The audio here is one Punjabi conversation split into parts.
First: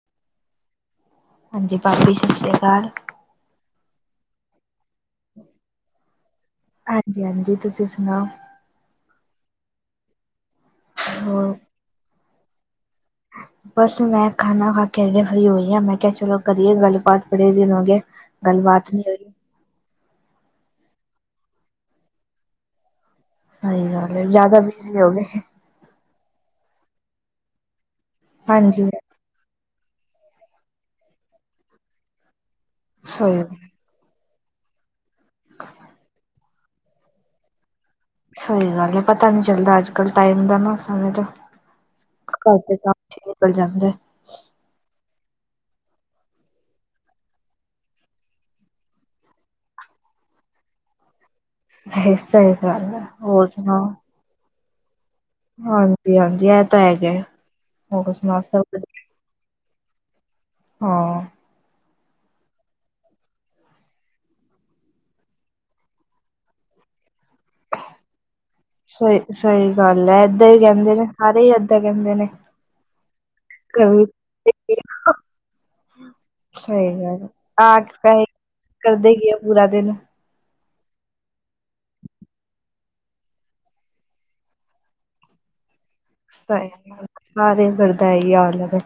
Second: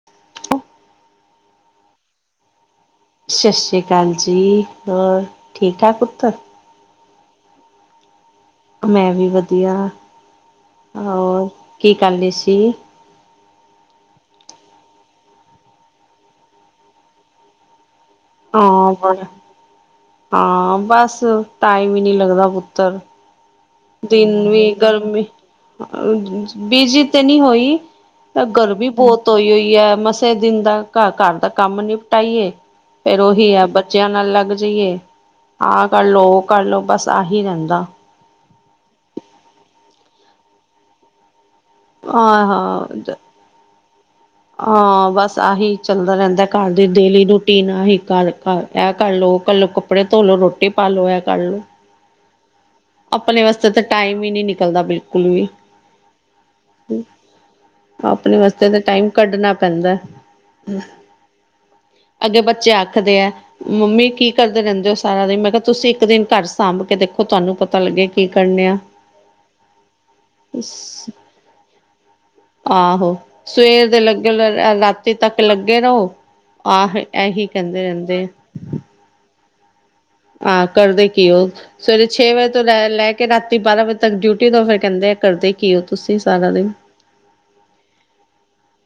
[inaudible] ਹਾਂਜੀ ਭਾਬੀ ਸਸਰਿਆਕਾਲ। ਸਸੀਕਾਲ ਜੀ ਹੋਰ ਠੀਕ-ਠਾਕ ਪੁੱਤਰ ਹਾਂਜੀ-ਹਾਂਜੀ ਤੁਸੀਂ ਸੁਣਾਓ? ਮੈਂ ਵੀ ਵਧੀਆ ਹੋਰ ਕੀ ਕਰ ਰੇ ਸੀ। ਬਸ ਮੈਂ ਖਾਨਾ ਖਾ ਕੇ ਹਜੇ ਫ੍ਰੀ ਹੋਈ ਆਂ। ਮੈਂ ਕਿਹਾ ਚਲੋ ਕਰੀਏ ਗੱਲੇ ਬਾਤ ਬੜੇ ਦਿਨ ਹੋ ਗੇ ਹਾਂ ਬੜਾ, ਹਾਂ ਬਸ ਟਾਈਮ ਹੀ ਨਹੀਂ ਲੱਗਦਾ ਪੁੱਤਰ ਸਹੀ ਗੱਲ ਹੈ ਦਿਨ ਜ਼ਿਆਦਾ ਵੀ ਬਿਜ਼ੀ ਹੋ ਗਰਮੀ ਗਏ। ਬੀਜੀ ਤੇ ਨੀ ਹੋਈ ਤਾਂ ਗਰਮੀ ਹਾਂਜੀ ਬਹੁਤ ਹੋਈ ਹੋਈ ਐ। ਮਸਾ ਈ ਦਿਨ ਦਾ ਘ ਘਰ ਦਾ ਕੰਮ ਨਿਪਟਾਈਏ ਫੇਰ ਸਹੀ ਉਹੀ ਆ ਬੱਚਿਆਂ ਨਾਲ ਲੱਗ ਜਾਈਏ, ਆਹ ਕਰ ਲੋ, ਉਹ ਕਰ ਲੋ, ਬਸ ਆਹੀ ਰਹਿੰਦਾ। ਸਈ ਗੱਲ ਏ ਪਤਾ ਨੀ ਚੱਲਦਾ ਅੱਜ ਕੱਲ ਟਾਈਮ ਦਾ ਨਾ ਸਮੇਂ ਦਾ ਹਾਂ ਘਰ ਦੇ ਕੰਮ ਹਾਂ ਚ ਨਿਕਲ ਜਾਂਦੈ। ਹਾਂ ਬਸ ਆਹੀ ਚੱਲਦਾ ਰਹਿੰਦੈ, ਘਰ ਦੀ ਡੇਲੀ ਰੂਟੀਨ ਆਹੀ ਘਰ-ਘਰ ਐ ਕਰ ਲੋ, ਉਹ ਕਰ ਲੋ, ਕੱਪੜੇ ਧੋ ਲੋ, ਰੋਟੀ ਪਾ ਲੋ, ਐ ਕਰ ਲੋ। ਸਈ ਗੱਲ ਐ ਆਪਣੇ ਹੋਰ ਵਾਸਤੇ ਤਾਂ ਸੁਣਾਓ? ਟਾਈਮ ਨੀ ਨਿਕਲਦਾ ਬਿਲਕੁਲ ਵੀ, ਹਾਂਜੀ ਹਾਂਜੀ ਇਹ ਤਾਂ ਹੈਗਾ ਹੋਰ ਆਪਣੇ ਸੁਣਾਓ ਸਭ ਵਾਸਤੇ ਤਾਂ ਵਧੀਆ। ਟਾਈਮ ਕੱਢਣਾ ਪੈਂਦੈ। ਹਾਂ ਅੱਗੇ ਬੱਚੇ ਆਖਦੇ ਐ ਮੰਮੀ ਕੀ ਕਰਦੇ ਰਹਿੰਦੇ ਓ ਸਾਰਾ ਦਿਨ, ਮੈਂ ਕਿਹਾ ਤੁਸੀਂ ਇੱਕ ਦਿਨ ਘਰ ਸਾਂਭ ਕੇ ਦੇਖੋ, ਤੁਹਾਨੂੰ ਪਤਾ ਲੱਗੇ ਕੀ ਕਰਨੇ ਆਂ। ਸਈ-ਸਈ ਗੱਲ ਐ, ਏਦਾਂ ਹੀ ਕਹਿੰਦੇ ਨੇ, ਸਾਰੇ ਹੀ ਏਦਾਂ ਕਹਿੰਦੇ ਨੇ। ਆਹੋ ਸਵੇਰ ਦੇ ਲੱਗੇ ਰਾਤੀ ਤੱਕ ਲੱਗੇ ਰਹੋ। ਸਈ ਆਹ ਇਹੀ ਗੱਲ ਕਹਿੰਦੇ ਰਹਿੰਦੇ ਆ। [unintelligible] ਕਰਦੇ ਕੀ ਓ ਪੂਰਾ ਦਿਨ ਆ ਕਰਦੇ ਕੀ ਓ? ਸਵੇਰੇ ਛੇ ਵਜੇ ਤੋਂ ਲੈ-ਲੈ ਕੇ ਰਾਤੀ ਬਾਰਾਂ ਵਜੇ ਤੱਕ ਡਿਊਟੀ ਦੋ ਫੇਰ ਕਹਿੰਦੇ ਕਰਦੇ ਕੀ ਓ ਤੁਸੀਂ ਸਾ ਸਾਰੇ ਘਰ ਦਾ ਇਹੀ ਹਾਲ ਐਗਾ।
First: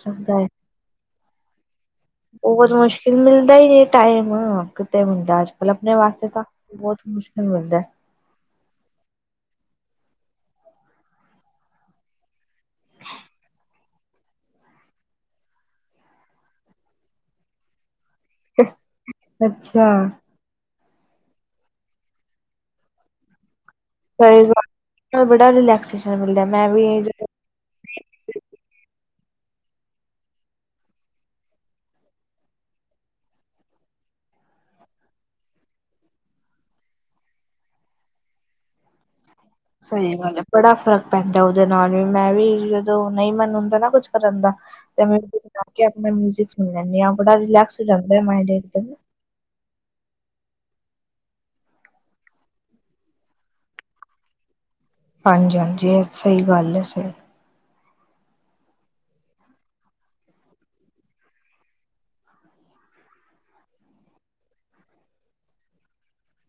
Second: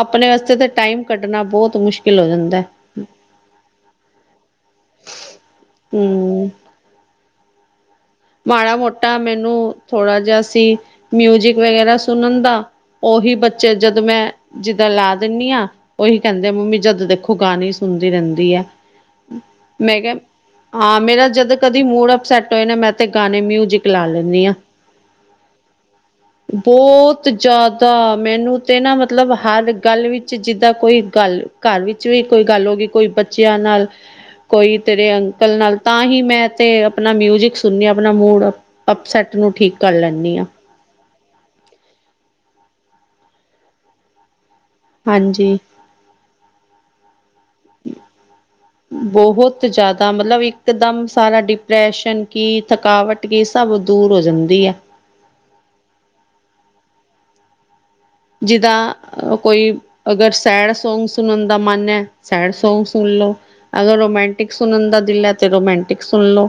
ਆਪਣੇ ਵਾਸਤੇ ਤਾਂ ਟਾਈਮ ਕੱਢਣਾ ਬਹੁਤ ਮੁਸ਼ਕਿਲ ਹੋ ਜਾਂਦਾ ਬਹੁਤ ਮੁਸ਼ਕਿਲ ਮਿਲਦਾ ਈ ਨੀ ਟਾਈਮ ਕਿਤੇ ਮਿਲਦਾ ਅੱਜ ਕੱਲ ਆਪਣੇ ਵਾਸਤੇ ਤਾਂ ਹੂੰ ਬਹੁਤ ਮੁਸ਼ਕਿਲ ਮਿਲਦੈ। ਮਾੜਾ ਮੋਟਾ ਮੈਨੂੰ ਥੋੜਾ ਜਿਹਾ ਸੀ ਮਿਊਜਿਕ ਵਗੈਰਾ ਸੁਣਨ ਦਾ ਉਹੀ ਬੱਚੇ ਜਦੋਂ ਮੈਂ ਜਿੱਦਾਂ ਲਾ ਦਿੰਨੀ ਆ। ਉਹੀ ਕਹਿੰਦੇ ਮੰਮੀ ਜਦ ਦੇਖੋ ਗਾਣੇ ਸੁਣਦੀ ਰਹਿੰਦੀ [unintelligible] ਮੈਂ ਕਿਹਾ ਹਾਂ ਮੇਰਾ ਜਦੋਂ ਕਦੀ ਮੂਡ ਅਪਸੈਟ ਹੋਏ ਨਾ, ਮੈਂ ਤੇ ਗਾਣੇ ਮਿਊਜਿਕ ਲਾ ਸਈ ਲੈਂਦੀ ਹਾਂ ਗੱਲ ਬੜਾ ਰਿਲੈਕਸ ਜਿਹਾ ਮਿਲਦੈ ਮੈਂ ਵੀ ਬਹੁਤ ਜ਼ਿਆਦਾ। ਮੈਨੂੰ ਤੇ ਨਾ ਮਤਲਬ ਹਰ ਗੱਲ ਵਿੱਚ ਜਿੱਦਾਂ ਕੋਈ ਗੱਲ ਘਰ ਵਿੱਚ ਵੀ ਕੋਈ ਗੱਲ ਹੋ ਗਈ। ਕੋਈ ਬੱਚਿਆਂ ਨਾਲ ਕੋਈ ਤੇਰੇ ਅੰਕਲ ਨਾਲ ਤਾਂ ਹੀ ਮੈਂ ਤੇ ਆਪਣਾ ਮਿਊਜਿਕ ਸੁਣਨੀ ਆਪਣਾ ਮੂਡ ਅਪਸੈੱਟ ਨੂੰ ਠੀਕ ਕਰ ਸਹੀ ਲੈਂਦੀ ਗੱਲ ਹੈ ਹਾਂ ਬੜਾ ਫਰਕ ਪੈਂਦਾ ਉਹਦੇ ਨਾਲ ਵੀ। ਮੈਂ ਵੀ ਜਦੋਂ ਨਹੀਂ ਮਨ ਹੁੰਦਾ ਨਾ ਕੁੱਝ ਕਰਨ ਦਾ [unintelligible] ਹਾਂਜੀ ਮਿਊਜ਼ਿਕ ਸੁਣ ਲੈਂਦੇ ਆ ਬੜਾ ਰਿਲੈਕਸ ਹੀ ਜਾਂਦਾ ਮਾਇੰਡ ਇਹਦੇ ਨਾਲ ਬਹੁਤ ਜ਼ਿਆਦਾ। ਮਤਲਬ ਇੱਕਦਮ ਸਾਰਾ ਡਿਪਰੈਸ਼ਨ ਕੀ ਥਕਾਵਟ ਕੀ ਸਭ ਦੂਰ ਹੋ ਜਾਂਦੀ ਏ। ਹਾਂਜੀ -ਹਾਂਜੀ। ਇਹ ਸਹੀ ਗੱਲ ਹੈ ਸਹੀ। ਜਿਦ੍ਹਾ - ਅ - ਕੋਈ ਅਗਰ ਸੈਡ ਸਾਂਗ ਸੁਣਨ ਦਾ ਮਨ ਹੈ। ਸੈਡ ਸਾਂਗ ਸੁਣ ਲਓ ਅਗਰ ਰੋਮਾਂਟਿਕ ਸੁਣਨ ਦਾ ਦਿਲ ਹੈ। ਤੇ ਰੋਮਾਂਟਿਕ ਸੁਣ ਲੋ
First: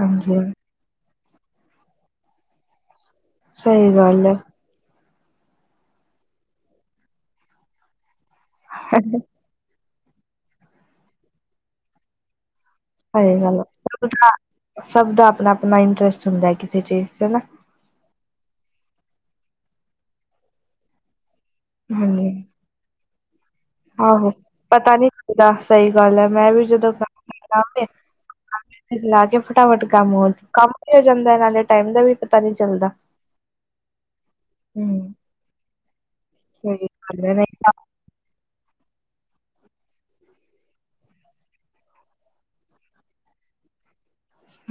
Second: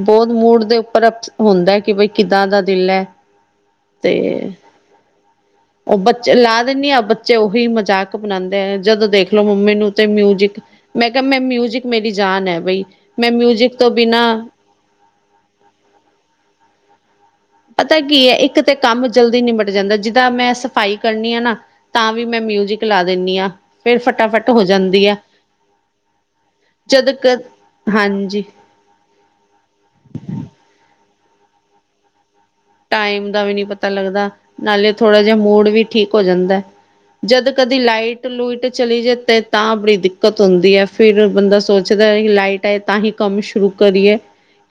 ਬਹੁਤ ਮੂਡ ਦੇ ਉੱਪਰ ਹੁੰਦਾ ਕਿ ਬਈ ਕਿੱਦਾਂ ਦਾ ਦਿਲ ਹੈ ਸਹੀ ਗੱਲ ਹੈ। ਤੇ ਉਹ ਬੱਚੇ ਲਾ ਦਿੰਦੀ ਆ। ਬੱਚੇ ਉਹੀ ਮਜ਼ਾਕ ਬਣਾਉਂਦੇ ਐ। ਜਦੋਂ ਦੇਖਲੋ ਮੰਮੀ ਨੂੰ ਤੇ ਮਿਊਜਿਕ ਮੈਂ ਕਿਹਾ। ਮੈਂ ਮਿਊਜਿਕ ਮੇਰੀ ਜਾਨ ਹੈ ਬਈ। ਮੈਂ ਸਹੀ ਗੱਲ ਹੈ। ਮਿਊਜਿਕ ਤੋਂ ਸਭ ਬਿਨਾਂ ਦਾ ਸਭ ਦਾ ਆਪਣਾ -ਆਪਣਾ ਇੰਟਰਸਟ ਹੁੰਦਾ ਕਿਸੇ ਚੀਜ਼ ਚ ਹਨਾ ਪਤਾ ਕੀ ਏ। ਇੱਕ ਤਾਂ ਕੰਮ ਜਲਦੀ ਨਿਬਟ ਜਾਂਦਾ। ਜਿੱਦਾਂ ਮੈਂ ਸਫ਼ਾਈ ਕਰਨੀ ਆ ਨਾ ਤਾਂ ਵੀ ਹਾਂਜੀ ਮੈਂ ਮਿਊਜਿਕ ਲਾ ਦਿੰਦੀ ਹਾਂ ਫਿਰ ਆਹੋ। ਫਟਾਫਟ ਹੋ ਪਤਾ ਜਾਂਦੀ ਨੀ। ਆ ਕਿੱਦਾਂ ਸਹੀ ਗੱਲ ਮੈਂ ਵੀ [unintelligible] ਜਦ ਕ ਫ ਹਾਂਜੀ -ਲਾ ਕੇ ਫਟਾਫਟ ਕੰਮ ਹੋ ਕੰਮ ਵੀ ਹੋ ਜਾਂਦਾ। ਨਾਲੇ ਟਾਈਮ ਦਾ ਵੀ ਪਤਾਂ ਨੀ ਚਲਦਾ ਟਾਈਮ ਦਾ ਵੀ ਨਹੀਂ ਪਤਾ ਲੱਗਦਾ। ਨਾਲੇ ਹਮ ਥੋੜ੍ਹਾ ਜਿਹਾ ਮੂਡ ਵੀ ਠੀਕ ਹੋ ਜਾਂਦਾ ਸਹੀ ਗੱਲ ਹੈ ਜਦ ਨਹੀਂ ਕਦੀ ਲਾਈਟ ਟ ਲੁਇਟ ਚਲੀ ਜਾ ਤੇ ਤਾਂ ਬੜੀ ਦਿੱਕਤ ਹੁੰਦੀ ਹੈ। ਫਿਰ ਬੰਦਾ ਸੋਚਦਾ ਲਾਈਟ ਆਏ। ਤਾਂ ਹੀ ਕੰਮ ਸ਼ੁਰੂ ਕਰੀਏ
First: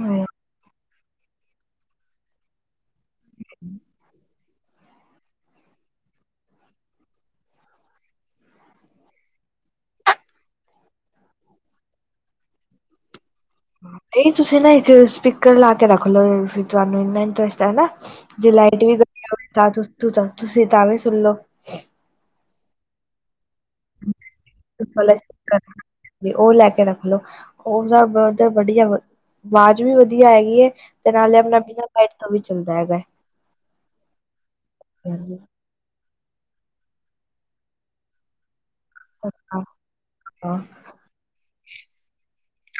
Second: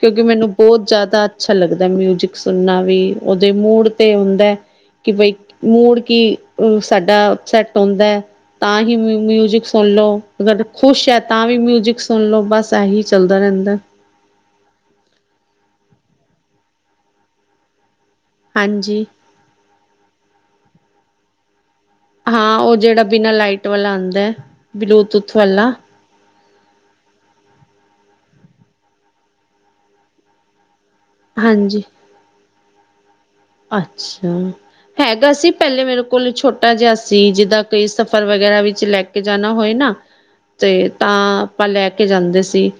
ਕਿਉਂਕਿ ਮੈਨੂੰ ਬਹੁਤ ਜ਼ਿਆਦਾ ਅੱਛਾ ਲੱਗਦਾ ਮਿਊਜਿਕ ਸੁਣਨਾ ਵੀ ਉਹਦੇ ਮੂਡ ਤੇ ਹੁੰਦਾ। ਕਿ ਬਈ ਮੂਡ ਕੀ ਓਹ ਸਾਡਾ ਸੈਟ ਹੁੰਦਾ ਹੈ ਤਾਂ ਹੀ ਮਿਊਜਿਕ ਸੁਣ ਲਓ। ਅਗਰ ਖੁਸ਼ ਹੈ ਤਾਂ ਵੀ ਮਿਊਜਿਕ ਸੁਣ ਲਓ। ਬਸ ਇਹੀ ਚੱਲਦਾ ਰਹਿੰਦਾ ਇਹੀ ਤੁਸੀਂ ਨਾ ਇੱਕ ਸਪੀਕਰ ਲਾ ਕੇ ਰੱਖ ਲਓ। ਫੇਰ ਤੁਹਾਨੂੰ ਇੰਨਾ ਇੰਟਰਸਟ ਹੈ ਨਾ ਜੇ ਲਾਈਟ ਵੀ ਹਾਂਜੀ ਗਈ ਹੋਵੇ ਤਾਂ -ਤਾਂ ਤੁਸੀਂ ਤਾਂ ਵੀ ਸੁਣ ਲੋ ਹਾਂ। ਉਹ ਜਿਹੜਾ ਬਿਨਾਂ ਲਾਈਟ ਵਾਲਾ ਆਉਂਦਾ ਬਲੂਟੂਥ ਵਾਲਾ ਵੀ ਉਹ ਲੈ ਕੇ ਰੱਖਲੋ। ਉਹ ਸਭ ਧਰ ਵਧੀਆ ਆਵਾਜ਼ ਵੀ ਵਧੀਆ ਹੈਗੀ ਤੇ ਨਾਲੇ ਆਪਣਾ ਹਾਂਜੀ ਬਿਨਾਂ ਲਾਈਟ ਤੋਂ ਵੀ ਚੱਲਦਾ ਹੈਗਾ ਅੱਛਾ। ਹੈਗਾ ਸੀ ਪਹਿਲੇ ਮੇਰੇ ਕੋਲ ਛੋਟਾ ਜਿਹਾ ਸੀ। ਜਿੱਦਾਂ ਕੀ ਸਫ਼ਰ ਵਗੈਰਾ ਵਿੱਚ ਲੈ ਕੇ ਕੇ ਜਾਣਾ ਹੋਏ ਨਾ। ਤੇ ਤਾਂ ਆਪਾਂ ਲੈ ਕੇ ਜਾਂਦੇ ਸੀ।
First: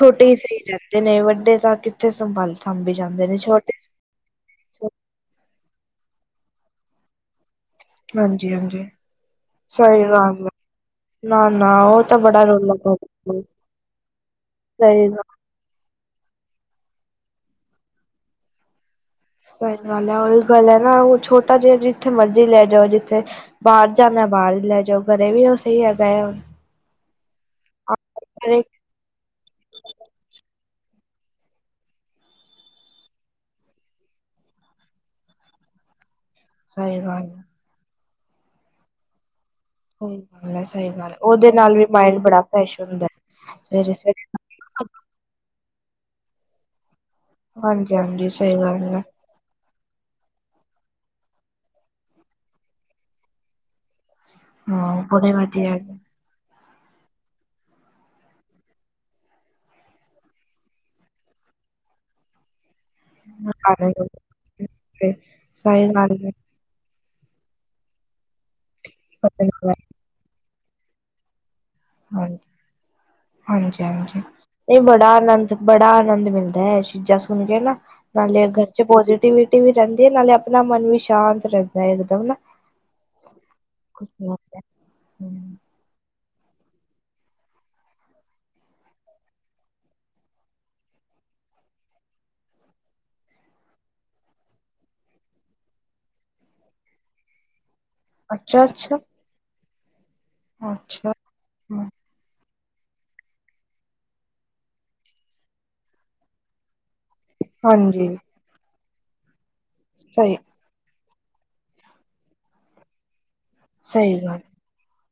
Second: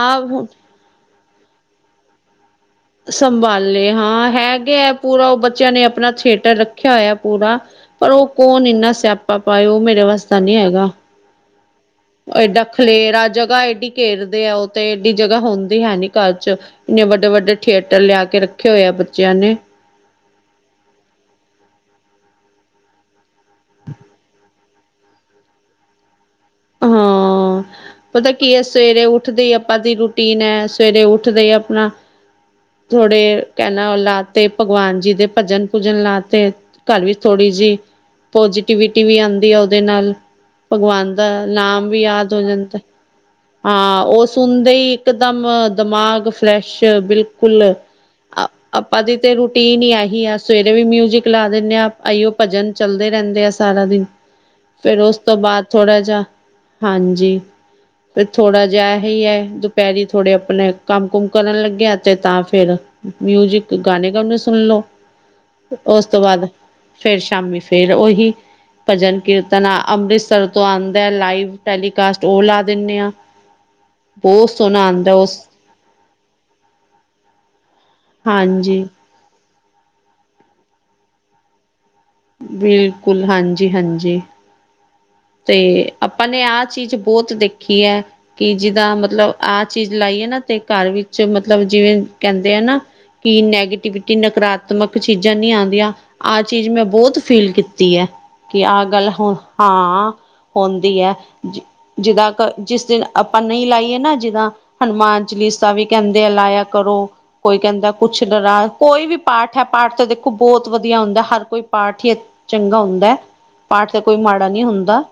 ਆਹੁ ਤੇ ਨਹੀਂ ਵੱਡੇ ਤਾਂ ਕਿੱਥੇ ਸੰਭਾਲ ਸਾਂਭੀ ਜਾਂਦੇ ਨੇ ਛੋਟੇ ਸੰਭਾਲੇ। ਹਾਂ ਹੈਗੇ ਹੈ। ਪੂਰਾ ਉਹ ਬੱਚਿਆਂ ਨੇ ਆਪਣਾ ਥੀਏਟਰ ਰੱਖਿਆ ਹੋਇਆ ਪੂਰਾ ਪਰ ਉਹ ਹਾਂਜੀ ਕੌਣ ਹਾਂਜੀ ਇੰਨਾ ਸਿਆਪਾ ਪਾਏ। ਉਹ ਸਹੀ ਮੇਰੇ ਵਸ ਦਾ ਗੱਲ ਹੈ, ਨਹੀ ਹੈਗਾ ਨਾ- ਨਾ ਉਹ ਤਾਂ ਉਹ ਬੜਾ ਏਡਾ ਰੌਲਾ ਖਲੇਰਾ। ਪਾਉਂਦੇ ਜਗ੍ਹਾ ਏਡੀ ਘੇਰਦੇ ਆ। ਉਹ ਤੇ ਸਹੀ ਏਡੀ ਗੱਲ ਜਗ੍ਹਾ ਹੁੰਦੀ ਹੈ ਨੀ ਘਰ ਚ। ਇੰਨੇ ਵੱਡੇ -ਵੱਡੇ ਥੀਏਟਰ ਲਿਆ ਕੇ ਰੱਖੇ ਹੋਏ ਆ। ਬੱਚਿਆਂ ਨੇ ਸਹੀ ਗੱਲ ਐ ਔਈ ਗੱਲ ਐ ਨਾ ਉਹ ਛੋਟਾ ਜਿਹਾ ਜਿੱਥੇ ਮਰਜ਼ ਲੈ ਜਾਓ ਜਿੱਥੇ ਬਾਰ ਜਾਣਾ ਬਾਰ ਈ ਲੈ ਜਾਓ ਘਰੇ ਵੀ ਉਹ ਸਹੀ ਹੈਗਾ ਹਾਂ, ਪਤਾ ਕੀ ਐ ਸਵੇਰੇ ਉੱਠਦੇ ਈ ਆਪਾਂ ਦੀ ਰੂਟੀਨ ਐ ਸਵੇਰੇ ਉੱਠਦੇ ਈ ਆਪਣਾ ਥੋੜੇ [unintelligible] ਉਹ ਲਾ ਤੇ ਭਗਵਾਨ ਜੀ ਦੇ ਭਜਨ-ਭੂਜਨ ਲਾ ਤੇ। ਸਹੀ ਘਰ ਵਿੱਚ ਗੱਲ ਹੈ। ਥੋੜ੍ਹੀ ਜੀ, ਪੋਜ਼ਟੀਿਵਿਟੀ ਵੀ ਆਦੀ ਆ ਉਹਦੇ ਨਾਲ ਸਹੀ ਗੱਲ ਹੈ ਸਹੀ ਗੱਲ ਭਗਵਾਨ ਹੈ। ਦਾ ਉਹਦੇ ਨਾਲ ਵੀ ਨਾਮ ਮਾਇੰਡ ਯਾਦ ਬੜਾ ਹੋ ਜਾਂਦਾ ਫਰੈਸ਼ ਹੁੰਦਾ। ਹੈ। ਸਵੇਰੇ ਹਾਂ ਸਵੇਰੇ ਉਹ ਸੁਣਦੇ ਈ ਇੱਕਦਮ ਦਿਮਾਗ ਫਰੈਸ਼ ਬਿਲਕੁਲ ਕੁੱਲ, ਹਾਂਜੀ ਹਾਂਜੀ ਸਹੀ ਗੱਲ ਆਪਾ ਹੈ ਤੇ ਤੇ ਰੂਟੀਨ ਈ ਆਹੀ ਆ ਸਵੇਰੇ ਵੀ ਮਿਊਜਿਕ ਲਾ ਦਿੰਨੇ ਆ ਆਈਓ ਭਜਨ ਚੱਲਦੇ ਰਹਿੰਦੇ ਆ ਸਾਰਾ ਦਿਨ। ਫੇਰ ਹਾਂ ਉਸ ਬੜੇ ਤੋਂ ਬਾਅਦ ਵਧੀਆ ਹੈਗੇ। ਥੋੜਾ ਜਿਹਾ, ਹਾਂਜੀ। ਤੇ ਥੋੜ੍ਹਾ ਜਿਹਾ ਏਹੀ ਐ ਦੁਪਹਿਰੀ ਥੋੜੇ ਆਪਣੇ ਕੰਮ-ਕੁਮ ਕਰਨ ਲੱਗਿਆ ਤੇ ਤਾਂ ਫੇਰ ਮਿਊਜਿਕ ਗਾਣੇ ਗੁਣੇ ਸੁਣ ਲਓ, ਸਹੀ ਉਸ ਗੱਲ ਤੋਂ ਹੈ। ਬਾਅਦ ਫਿਰ ਸਾ਼ਮੀ ਫਿਰ ਉਹੀ, ਭਜਨ ਕੀਰਤਨ ਅੰਮ੍ਰਿਤਸਰ ਤੋਂ ਆਦਾ ਲਾਈਵ ਟੈਲੀਕਾਸਟ ਓਲਾ ਹਾਂਜੀ-ਹਾਂਜੀ, ਇਹ ਸੋਹਣਾ ਬੜਾ ਆਉਂਦਾ ਉਸ ਆਨੰਦ ਬੜਾ ਆਨੰਦ ਮਿਲਦਾ ਐ ਚੀਜ਼ਾਂ ਸੁਣ ਕੇ ਨਾ ਨਾਲੇ ਘਰ ਚ ਹਾਂਜੀ ਪੋਜ਼ਟਿਵੀ ਵੀ ਰਹਿੰਦੀ ਐ ਨਾਲੇ ਆਪਣਾ ਮਨ ਵੀ ਸ਼ਾਂਤ ਰਹਿੰਦਾ। [inaudible] ਬਿਲਕੁਲ ਹਾਂਜੀ-ਹਾਂਜੀ, ਤੇ ਆਪਾਂ ਨੇ ਆਹ ਚੀਜ਼ ਬੋਤ ਦੇਖੀ ਐ। ਕਿ ਜਿੱਦਾਂ ਮਤਲਬ ਆਹ ਚੀਜ਼ ਲਾਈਏ ਨਾ ਤੇ ਘਰ ਵਿੱਚ ਮਤਲਬ ਜਿਵੇਂ ਕਹਿੰਦੇ ਆ ਨਾ ਕੀ ਨੈਗੇਟਿਵਿਟੀ ਨਕਾਰਾਤਮਕ ਚੀਜ਼ਾਂ ਨੀ ਆਂਦੀਆਂ। ਆਹ ਚੀਜ਼ ਮੈਂ ਬੋਤ ਫੀਲ ਕੀਤੀ ਐ। ਅੱਛਾ ਕਿ ਆਹ ਅੱਛਾ ਗੱਲ ਹਾਂ, ਹੁੰਦੀ ਐ ਅੱਛਾ ਜਿੱਦਾਂ ਕ ਜਿਸ ਦਿਨ ਆਪਾਂ ਨਈ ਲਾਈਏ ਨਾ ਜੀਦਾ। ਹਨੂੰਮਾਨ ਚਲੀਸਾ ਵੀ ਕਹਿੰਦੇ ਆ ਲਾਇਆ ਕਰੋ। ਕੋਈ ਕਹਿੰਦਾ ਹਾਂਜੀ ਕੁੱਛ ਡਰਾ ਕੋਈ ਵੀ ਪਾਠ ਐ ਪਾਠ ਤਾਂ ਦੇਖੋ ਸਹੀ ਬੋਤ ਵਧੀਆ ਹੁੰਦਾ ਹਰ ਕੋਈ ਪਾਠ ਈ, ਚੰਗਾ ਹੁੰਦਾ ਪਾਠ ਤੇ ਕੋਈ ਸਹੀ ਗੱਲ ਮਾੜਾ ਨੀ ਹੁੰਦਾ।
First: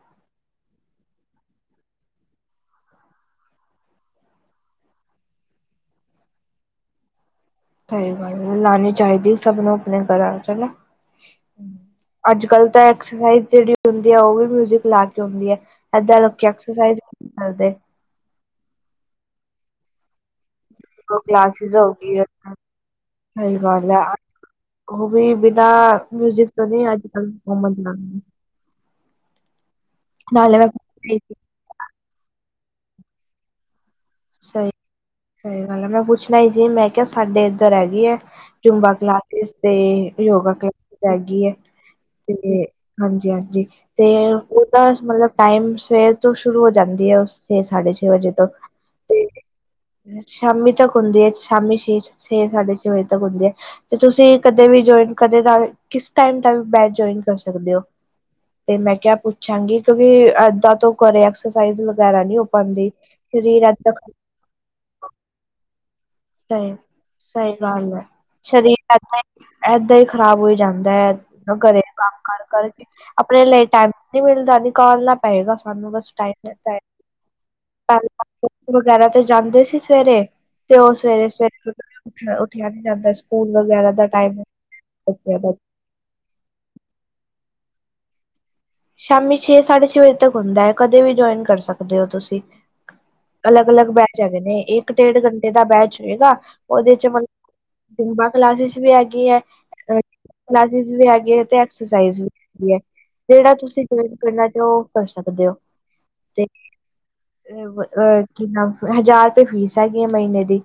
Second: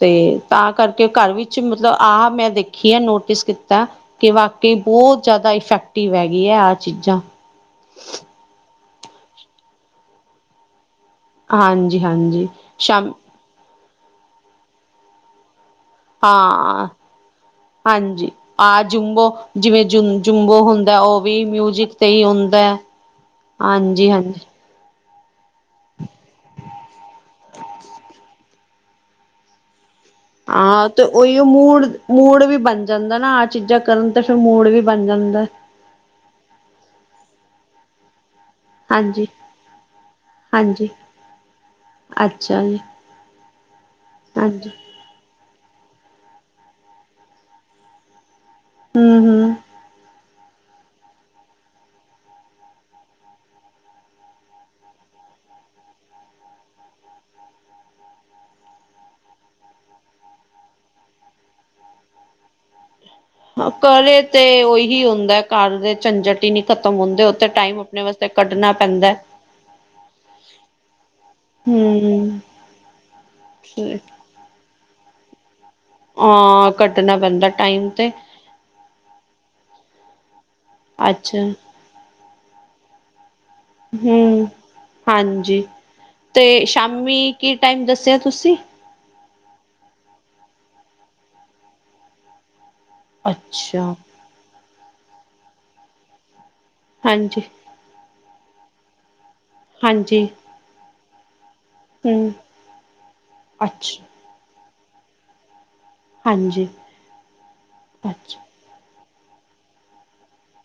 ਤੇ ਤਾਂ ਕਰਕੇ ਘਰ ਵਿੱਚ ਮਤਲਬ ਆਹ ਮੈਂ ਦੇਖਿਆ ਨੋਟਿਸ ਕੀਤਾ। ਕਿ ਵਾਕਈ ਬਹੁਤ ਜ਼ਿਆਦਾ ਇਫੈਕਟਿਵ ਹੈਗੀਆ ਆਹ ਚੀਜ਼ਾਂ। ਹੋਰ ਲਾਣੀ ਚਾਹੀਦੀ ਸਭ ਨੂੰ ਆਪਣੇ ਘਰਾਂ ਹਨਾ। ਹਾਂਜੀ ਅੱਜ ਹਾਂਜੀ ਕਲ ਤਾਂ ਸ਼ਾਮ ਐਕਸਰਸਾਈਜ਼ ਜਿਹੜੀ ਹੁੰਦੀ ਆ ਉਹ ਵੀ ਮਿਊਜਿਕ ਲਾ ਕੇ ਹੁੰਦੀ ਐ। ਏਦਾਂ ਲੋਕੀ ਐਕਸਰਸਾਈਜ਼ ਕਰਦੇ ਆ। ਹਾਂਜੀ, ਆ ਜੁੰਬੋ ਜਿਵੇਂ ਜੂ ਜੁੰਬੋ ਹੁੰਦਾ ਉਹ ਵੀ ਕਲਾਸਿਸ ਹੋ ਮਿਊਜਿਕ ਤੇ ਗਈ ਈ ਸਹੀ ਹੁੰਦਾ, ਗੱਲ ਹੈ ਹਾਂਜੀ-ਹਾਂਜੀ। ਉਹ ਵੀ ਬਿਨਾਂ ਮਿਊਜਿਕ ਤੋਂ ਨੀ ਅੱਜ-ਕੱਲ ਬਣਨਾ। ਨਾਲੇ ਮੈਂ ਹਾਂ ਤੇ ਸਹੀ ਉਹੀਓ ਮੂਡ-ਮੂਡ ਵੀ ਬਣ ਜਾਂਦਾ ਨਾ ਚੀਜ਼ਾਂ ਕਰਨ ਤੇ ਫਿਰ ਮੂਡ ਵੀ ਬਣ ਜਾਂਦਾ। ਹਾਲੇ ਮੈਂ ਪੁੱਛਣਾ ਈ ਸੀ ਮੈਂ ਕਿਹਾ ਸਾਡੇ ਇੱਧਰ ਹੈਗੀ ਐ? ਚੁੰਬਾ ਹਾਂਜੀ ਕਲਾਸਿਸ ਤੇ ਯੋਗਾ ਹਾਂਜੀ ਕਲਾਸਿਸ ਹੈਗੀ ਐ। ਤੇ ਅੱਛਾ ਜੀ ਹਾਂਜੀ-ਹਾਂਜੀ ਤੇ ਉਹ ਹਾਂਜੀ ਤਾਂ ਮਤਲਬ ਟਾਈਮ ਸਵੇਰ ਤੋਂ ਸ਼ੁਰੂ ਹੋ ਜਾਂਦੀ ਐ ਸਵੇਰੇ ਸਾਢੇ ਛੇ ਵਜੇ ਤੱਕ। ਹੂੰ-ਹੂੰ, ਸ਼ਾਮੀ ਤੱਕ ਹੁੰਦੀ ਐ, ਸ਼ਾਮੀ ਛੇ, ਛੇ ਸਾਢੇ ਛੇ ਵਜੇ ਤੱਕ ਹੁੰਦੀ ਐ। ਤੁਸੀ ਕਦੇ ਵੀ ਜੋਇਨ ਕਦੇ ਕਰ ਕਿਸ ਟਾਈਮ ਤੱਕ ਬਾਅਦ ਜੁਆਇਨ ਕਰ ਸਕਦੇ ਓ। ਤੇ ਮੈਂ ਕਿਆ ਪੁੱਛਾਂਗੀ, ਕਿਉਕਿ ਏਦਾਂ ਤੋਂ ਘਰੇ ਐਕਸਰਸਾਇਜ਼ ਵਗੈਰਾ ਨੀਂ ਹੋ ਪਾਂਦੀ। ਘਰੇ ਤੇ ਓਹੀ ਹੁੰਦਾ ਘਰ ਦੇ ਝੰਜਟ ਹੀ ਨਹੀਂ ਸਈ, ਖ਼ਤਮ ਹੁੰਦੇ ਉਥੇ ਸਈ ਟਾਈਮ ਗੱਲ ਐ, ਆਪਣੇ ਵਾਸਤੇ ਕੱਢਣਾ ਸਰੀਰ ਪੈਂਦਾ ਏਦਾਂ ਈ, ਏਦਾਂ ਈ ਖ਼ਰਾਬ ਹੋਈ ਜਾਂਦਾ ਐ। ਘਰੇ ਕੰਮ ਹੂੰ ਕਾਰ ਕਰਕੇ, ਆਪਣੇ ਲਈ ਟਾਈਮ ਨੀਂ ਮਿਲਦਾ, ਨੀਕਾਲਨਾਂ ਪਏਗਾ ਸਾਨੂੰ ਹਾਂ ਕੱਢਣਾ ਪੈਂਦਾ ਟਾਈਮ ਤੇ [unintelligible] [unintelligible] ਜਾਂਦੇ ਸੀ ਸਵੇਰੇ ਤੇ ਓ ਅੱਛਾ ਸਵੇਰੇ-ਸਵੇਰੇ ਉਠਿਆ, ਉੱਠਿਆ ਨੀਂ ਜਾਂਦਾ ਸੀ। ਸਕੂਲ ਵਗੈਰਾ ਦਾ ਟਾਈਮ ਹੂੰ ਬੱਚਿਆਂ ਦਾ। ਹਾਂਜੀ ਤੇ ਸ਼ਾਮੀ ਕੀ ਟਾਈਮ ਦੱਸਿਆ ਤੁਸੀਂ ਸ਼ਾਮੀ ਛੇ, ਸਾਢੇ ਛੇ ਵਜੇ ਤੱਕ ਹੁੰਦਾ ਐ। ਕਦੇ ਵੀ ਜੁਆਇਨ ਕਰ ਸਕਦੇ ਓ ਤੁਸੀਂ। ਅਲੱਗ-ਅਲੱਗ ਅੱਛਾ ਬੈਚ ਹੈਗੇ ਨੇਂ, ਇੱਕ ਡੇਢ ਘੰਟੇ ਦਾ ਬੈਚ ਹੋਏਗਾ ਓਦੇ ਚ ਮਤਲ ਹਾਂਜੀ ਯੋਗਾ ਕਲਾਸਿਸ ਵੀ ਹੈਗੀ ਐ। ਹਾਂਜੀ। ਕਲਾਸਿਸ ਵੀ ਹੈਗੀ ਐ ਤੇ ਐਕਸਰਸਾਈਜ਼ ਵੀ ਹੂੰ ਹੈਗੀ ਐ। ਜੇੜਾ ਤੁਸੀਂ ਅੱਛਾ ਗੇਮ ਖੇਡਣਾ ਚਾਓ, ਕਰ ਸਕਦੇ ਓ। ਤੇ ਹਾਂਜੀ ਅਹ ਅੱਛਾ ਕੀ ਨਾਮ ਹਜ਼ਾਰ ਰੁਪਏ ਫੀਸ ਹੈਗੀ ਏ ਮਹੀਨੇ ਦੀ।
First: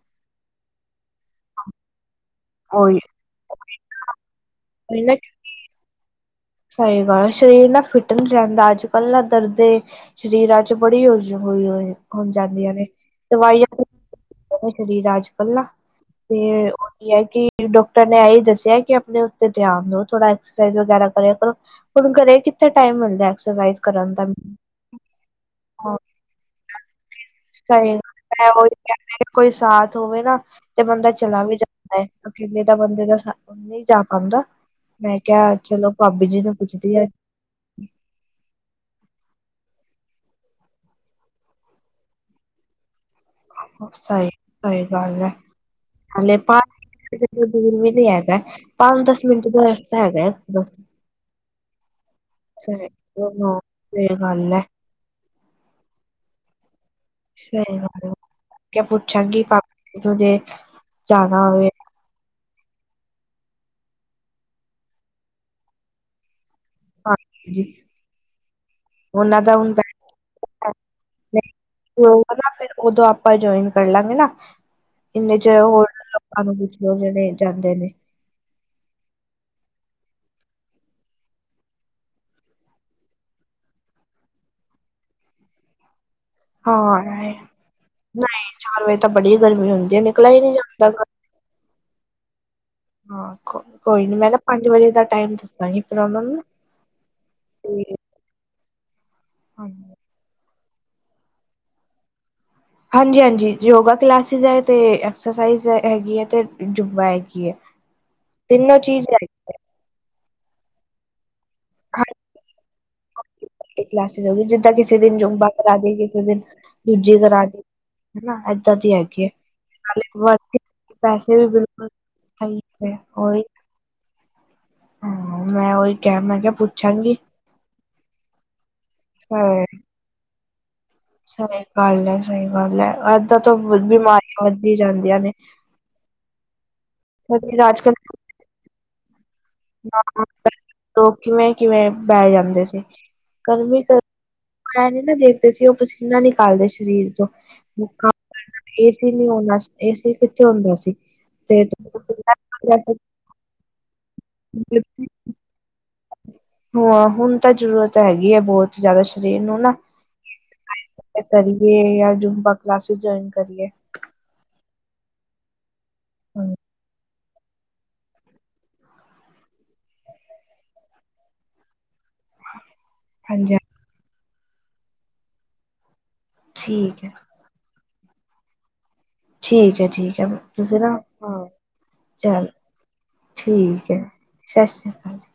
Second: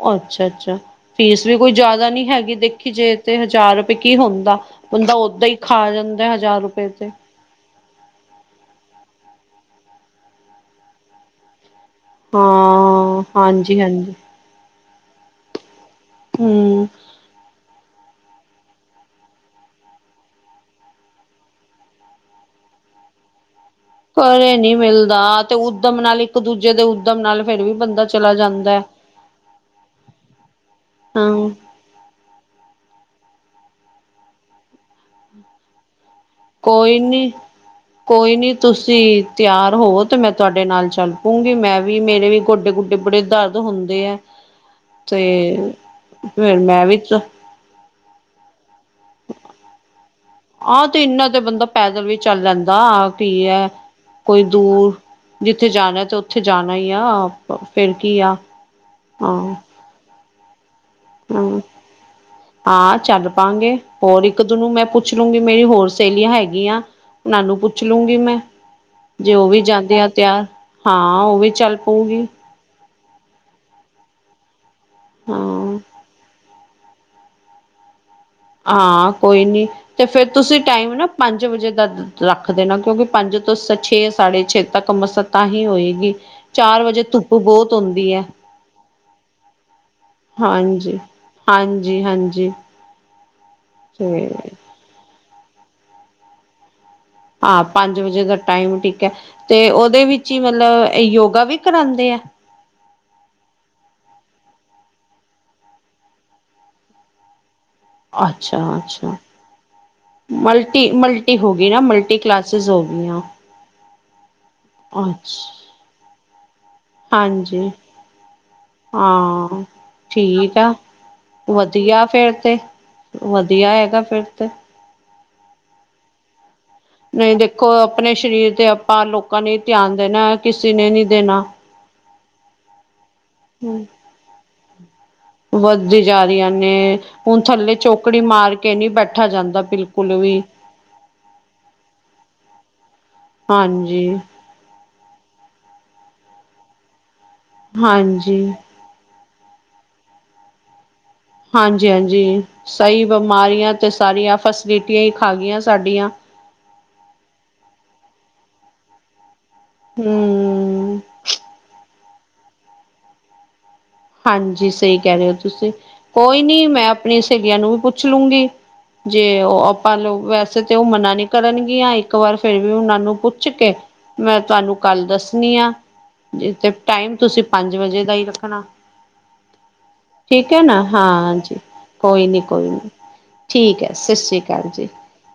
ਓ ਅੱਛਾ, ਅੱਛਾ। ਫੀਸ ਵੀ ਕੋਈ ਜ਼ਿਆਦਾ ਨਈਂ ਹੈਗੀ। ਦੇਖੀ ਉਹੀ ਜੇ ਤੇ ਹਜ਼ਾਰ ਰੁਪਏ ਕੀ ਹੁੰਦਾ, ਬੰਦਾ ਓਦਾਂ ਈ ਖਾ ਜਾਂਦਾ। ਹਜ਼ਾਰ ਰੁਪਏ ਸਈ ਤੇ ਗੱਲ ਸਰੀਰ ਨਾਂ ਫਿੱਟ ਨ੍ਹੀਂ ਰੈਂਦਾ, ਅੱਜ-ਕਲ ਨਾਂ ਦਰਦੇ ਸਰੀਰਾਂ ਚ ਬੜੀ [unintelligible] ਹੋਈ। [unintelligible] ਹੋਣ ਜਾਂਦੀਆਂ ਨੇਂ, ਹਾਂ ਹਾਂਜੀ ਦਵਾਈਆਂ ਹਾਂਜੀ ਸਰੀਰ ਅੱਜ-ਕਲ ਨਾਂ ਤੇ ਹਮ ਓਹੀ ਏ ਕੀ ਡਾਕਟਰ ਨੇ ਏਹੀ ਦੱਸਿਆ ਕਿ ਆਪਣੇ ਉੱਤੇ ਧਿਆਨ ਦੋ ਥੋੜਾ, ਐਕਸਰਸਾਈਜ਼ ਵਗੈਰਾ ਕਰਿਆ ਕਰੋ, ਹੁਣ ਘਰੇ ਕਿਥੇ ਟਾਈਮ ਮਿਲਦਾ ਐਕਸਰਸਾਈਜ਼ ਕਰਨ ਦਾ ਘਰੇ ਨ੍ਹੀਂ ਮਿਲਦਾ ਤੇ ਹਾਂ, ਉੱਦਮ ਨਾਲ ਇੱਕ ਦੂਜੇ ਦੇ ਉੱਦਮ ਨਾਲ ਫਿਰ ਵੀ ਬੰਦਾ ਚਲਾ ਜਾਂਦਾ ਐ। ਦੇ ਕੋਈ ਸਾਥ ਹੋਵੇ ਨਾਂ ਤੇ ਬੰਦਾ ਚਲਾ ਹਾਂ ਵੀ ਜਾਂ ਅਕੇਲੇ ਦਾ ਬੰਦੇ ਦਾ ਸਾ ਨਈਂ ਜਾ ਪਾਂਦਾ ਮੈਂ ਕਿਆ ਚਲੋ ਭਾਬੀ ਜੀ ਨੂੰ ਪੁੱਛਦੀ ਕੋਈ ਆ ਨੀਂ ਕੋਈ ਨ੍ਹੀਂ ਤੁਸੀਂ ਤਿਆਰ ਹੋਵੋ ਤਾਂ ਮੈਂ ਤੁਆਡੇ ਨਾਲ ਚੱਲ ਪਊਂਂਗੀ ਮੈਂ ਵੀ ਮੇਰੇ ਵੀ ਗੋਡੇ-ਗੁਡੇ ਬੜੇ ਦਰਦ ਹੁੰਦੇ ਐ, ਸਹੀ ਸਹੀ ਗੱਲ ਹੈ ਤੇ, ਹਲੇ ਫਿਰ ਮੈਂ ਵੀ ਪੰਜ ਦੂਰ ਵੀ ਨ੍ਹੀਂ ਹੈਗਾ, ਪੰਜ-ਦਸ ਮਿੰਟ ਦਾ ਰਸਤਾ ਹੈਗਾ। ਬਸ ਆਹ ਤੇ ਏਨਾਂ ਤੇ ਬੰਦਾ ਪੈਦਲ ਵੀ ਚੱਲ ਲੈਂਦਾ ਸਹੀ ਕੀ ਉਹ ਐ ਸਹੀ ਕੋਈ ਗੱਲ ਹੈ ਦੂਰ ਜਿੱਥੇ ਜਾਣਾ, ਤੇ ਓਥੇ ਜਾਣਾ ਈ ਆ। ਸਹੀ ਫੇਰ ਗੱਲ ਏ, ਕੀ ਆ ਕੇ ਪੁੱਛਾਂਗੀ ਭਾਬੀ ਨੂੰ ਜੇ ਜਾਣਾ ਹਂ। [inaudible] ਹਾਂ ਚੱਲ ਪਾਾਂਗੇ। ਹੋਰ ਇੱਕ-ਦੂ ਨੂੰ ਮੈਂ ਪੁੱਛ ਲੂੰਗੀ, ਮੇਰੀ ਹੋਰ ਸਹੇਲੀਆਂ ਹੈਗੀਆਂ। ਓਨਾਂ ਨੂੰ ਹਾਂਜੀ ਪੁੱਛ ਲੂੰਗੀ ਮੈਂ ਜੇ ਉਹਨਾਂ ਓ ਦਾ ਵੀ ਹੁਣ ਜਾਂਦੀਆਂ ਤਿਆਰ। ਬੈਠਾ ਹਾਂ, ਓ ਵੀ ਨਹੀਂ ਚੱਲ ਪਊਗੀ। ਹੋਊਗਾ ਨਾ ਫਿਰ ਉਦੋਂ ਆਪਾਂ ਜੁਆਇਨ ਕਰ ਲਾਂਗੇ ਨਾਂ, ਇੰਨੇ ਚ ਹਾਂ ਹੋਰ ਆਨੂੰ ਪੂਛ ਲੋ ਜੇੜੇ ਜਾਂਦੇ ਨੇਂ। ਹਾਂ, ਕੋਈ ਨੀਂ। ਤੇ ਫਿਰ ਤੁਸੀਂ ਟਾਈਮ ਨਾਂ ਪੰਜ ਵਜੇ ਦਾ ਰੱਖ ਦੇਣਾ ਕਿਉਂਕਿ ਪੰਜ ਤੋਂ ਸ ਛੇ ਸਾਢੇ ਛੇ ਤੱਕ ਮਸਾਂ ਤਾਂ ਹੀ ਹੋਏਗੀ। ਚਾਰ ਹਾਂ ਵਜੇ ਧੁੱਪ ਨਹੀਂ ਬਹੁਤ ਹੁੰਦੀ ਹੈ ਚਾਰ ਵਜੇ ਤਾਂ ਬੜੀ ਗਰਮੀ ਹੁੰਦੀ ਹੈ ਨਿਕਲਿਆ ਹੀ ਨਹੀਂ ਜਾਂਦਾ ਹਾਂਜੀ। ਘਰ। ਹਾਂਜੀ-ਹਾਂਜੀ ਹਾਂ ਕੋਈ ਨੀ ਮੈਂ ਨਾ ਪੰਜ ਵਜੇ ਦਾ ਟਾਈਮ ਦੱਸਾਂਗੀ ਫਿਰ ਉਹਨਾਂ ਨੂੰ ਹਾਂ ਤੇ ਪੰਜ ਵਜੇ ਦਾ ਟਾਈਮ ਠੀਕ ਹੈ ਤੇ ਹਾਂਜੀ ਉਹਦੇ ਵਿੱਚ ਹੀ ਮਤਲਬ ਇਹ ਯੋਗਾ ਵੀ ਕਰਾਉਂਦੇ ਆ। ਹਾਂਜੀ-ਹਾਂਜੀ ਯੋਗਾ ਕਲਾਸਿਸ ਹੈ ਤੇ ਐਕਸਸਾਈਜ਼ ਹੈਗੀ ਹੈ ਤੇ ਜੁਬਾ ਹੈਗੀ ਹੈ। ਤਿੰਨੋ ਚੀਜ਼ ਅੱਛਾ-ਅੱਛਾ ਹੈਗੀ ਹੈ ਮਲਟੀ ਮਲ ਹੋ ਗਈ ਨਾਂ ਮਲਟੀ ਕਲਾਸਿਸ ਹੋ ਗੀਆਂ ਹਾਂਜੀ ਅੱਛ ਰਾਜੇ ਕਿਸੇ ਦਿਨ ਦੂਜੇ ਦਾ ਰਾਜੇ। ਹਾਂ ਠੀਕ ਵਰਕ ਹੈ। ਪੈਸੇ ਵੀ ਬਿਲਕੁਲ ਵਧੀਆ ਫਿਰ ਤੇ ਸਹੀ ਹੈ ਉਹੀ ਵਧੀਆ ਹੈਗਾ ਫਿਰ ਤੇ। ਹਾਂ ਮੈਂ ਉਹੀ ਕਿਹਾ ਮੈਂ ਕਿਹਾ ਪੁੱਛਾਂ ਵੀ ਨਹੀਂ ਦੇਖੋ ਆਪਣੇ ਸਰੀਰ ਤੇ ਆਪਾਂ ਲੋਕਾਂ ਨੇ ਹਾਂ, ਧਿਆਨ ਦੇਣਾ ਕਿਸੇ ਨੇ ਨੀ ਸਹੀ ਗੱਲ ਏ ਸਹੀ ਗੱਲ ਏ ਅੱਧ ਵੱਧਦੀ ਜਾ ਰਹੀਏ ਹੁਣ ਏ ਕਿਉਂਕਿ ਥੱਲੇ ਅੱਜ ਕੱਲ੍ਹ ਚੋਕੜੀ ਮਾਰ ਕੇ ਨਹੀਂ ਬੈਠਾ ਜਾਂਦਾ ਬਿਲਕੁਲ ਵੀ ਲੋਕ ਕਿਵੇਂ ਕਿਵੇਂ ਬਹਿ ਜਾਂਦੇ ਸੀ ਗਰਮੀ ਤੇ ਹਾਂਜੀ ਮੈਂ ਨਹੀਂ ਦੇਖਦਾ ਸੀ ਉਹ ਪਸੀਨਾ ਨਿਕਾਲ ਦੇ ਸਰੀਰ ਤੋਂ ਹਾਂਜੀ ਏ ਕੀਨੇ ਹੁਣ ਦੱਸ ਏਸੀ ਕਿੱਥੇ ਹੁੰਦਾ ਸੀ। ਤੇ ਹਾਂਜੀ ਹਾਂਜੀ ਸਹੀ ਬਿਮਾਰੀਆਂ ਤੇ ਸਾਰੀਆਂ ਫੈਸਿਲਿਟੀਆਂ ਹੀ ਖਾ ਗਈਆਂ ਸਾਡੀਆਂ ਹੂੰ ਹਾਂ ਹੁਣ ਤਾਂ ਜ਼ਰੂਰਤ ਹੈਗੀ ਹੈ ਬਹੁਤ ਜ਼ਿਆਦਾ ਸਰੀਰ ਨੂੰ ਨਾ ਹੂੰ,,, ਕਰੀਏ ਜੁੰਬਾ ਕਲਾਸਿਸ ਜੁਆਇਨ ਕਰੀਏ। ਹਾਂਜੀ ਸਹੀ ਕਹਿ ਰਹੇ ਹੋ ਤੁਸੀਂ ਕੋਈ ਨੀ ਮੈਂ ਆਪਣੀਆਂ ਸਹੇਲੀਆਂ ਨੂੰ ਵੀ ਪੁੱ ਪੁੱਛ ਲੂੰਗੀ ਜੇ ਉਹ ਆਪਾਂ ਲੋ ਵੈਸੇ ਤੇ ਉਹ ਮਨਾ ਨੀ ਕਰਨਗੀਆਂ ਇੱਕ ਵਾਰ ਫ਼ਿਰ ਵੀ ਉਹਨਾਂ ਨੂੰ ਪੁੱਛ ਹਾਂਜੀ ਕੇ ਮੈਂ ਤੁਹਾਨੂੰ ਕੱਲ ਦੱਸਣੀ ਆ। ਜਿੱਥੇ ਠੀਕ ਹੈ ਟਾਈਮ ਤੁਸੀਂ ਪੰਜ ਵਜੇ ਦਾ ਹੀ ਰੱਖਣਾ ਠੀਕ ਹੈ ਠੀਕ ਹੈ ਤੁਸੀਂ ਨਾ ਹਾਂ ਹਾਂਜੀ ਕੋਈ ਨੀ ਚੱਲ ਕੋਈ ਨੀ ਠੀਕ ਹੈ ਸਤਿ ਸ਼੍ਰੀ ਅਕਾਲ ਜੀ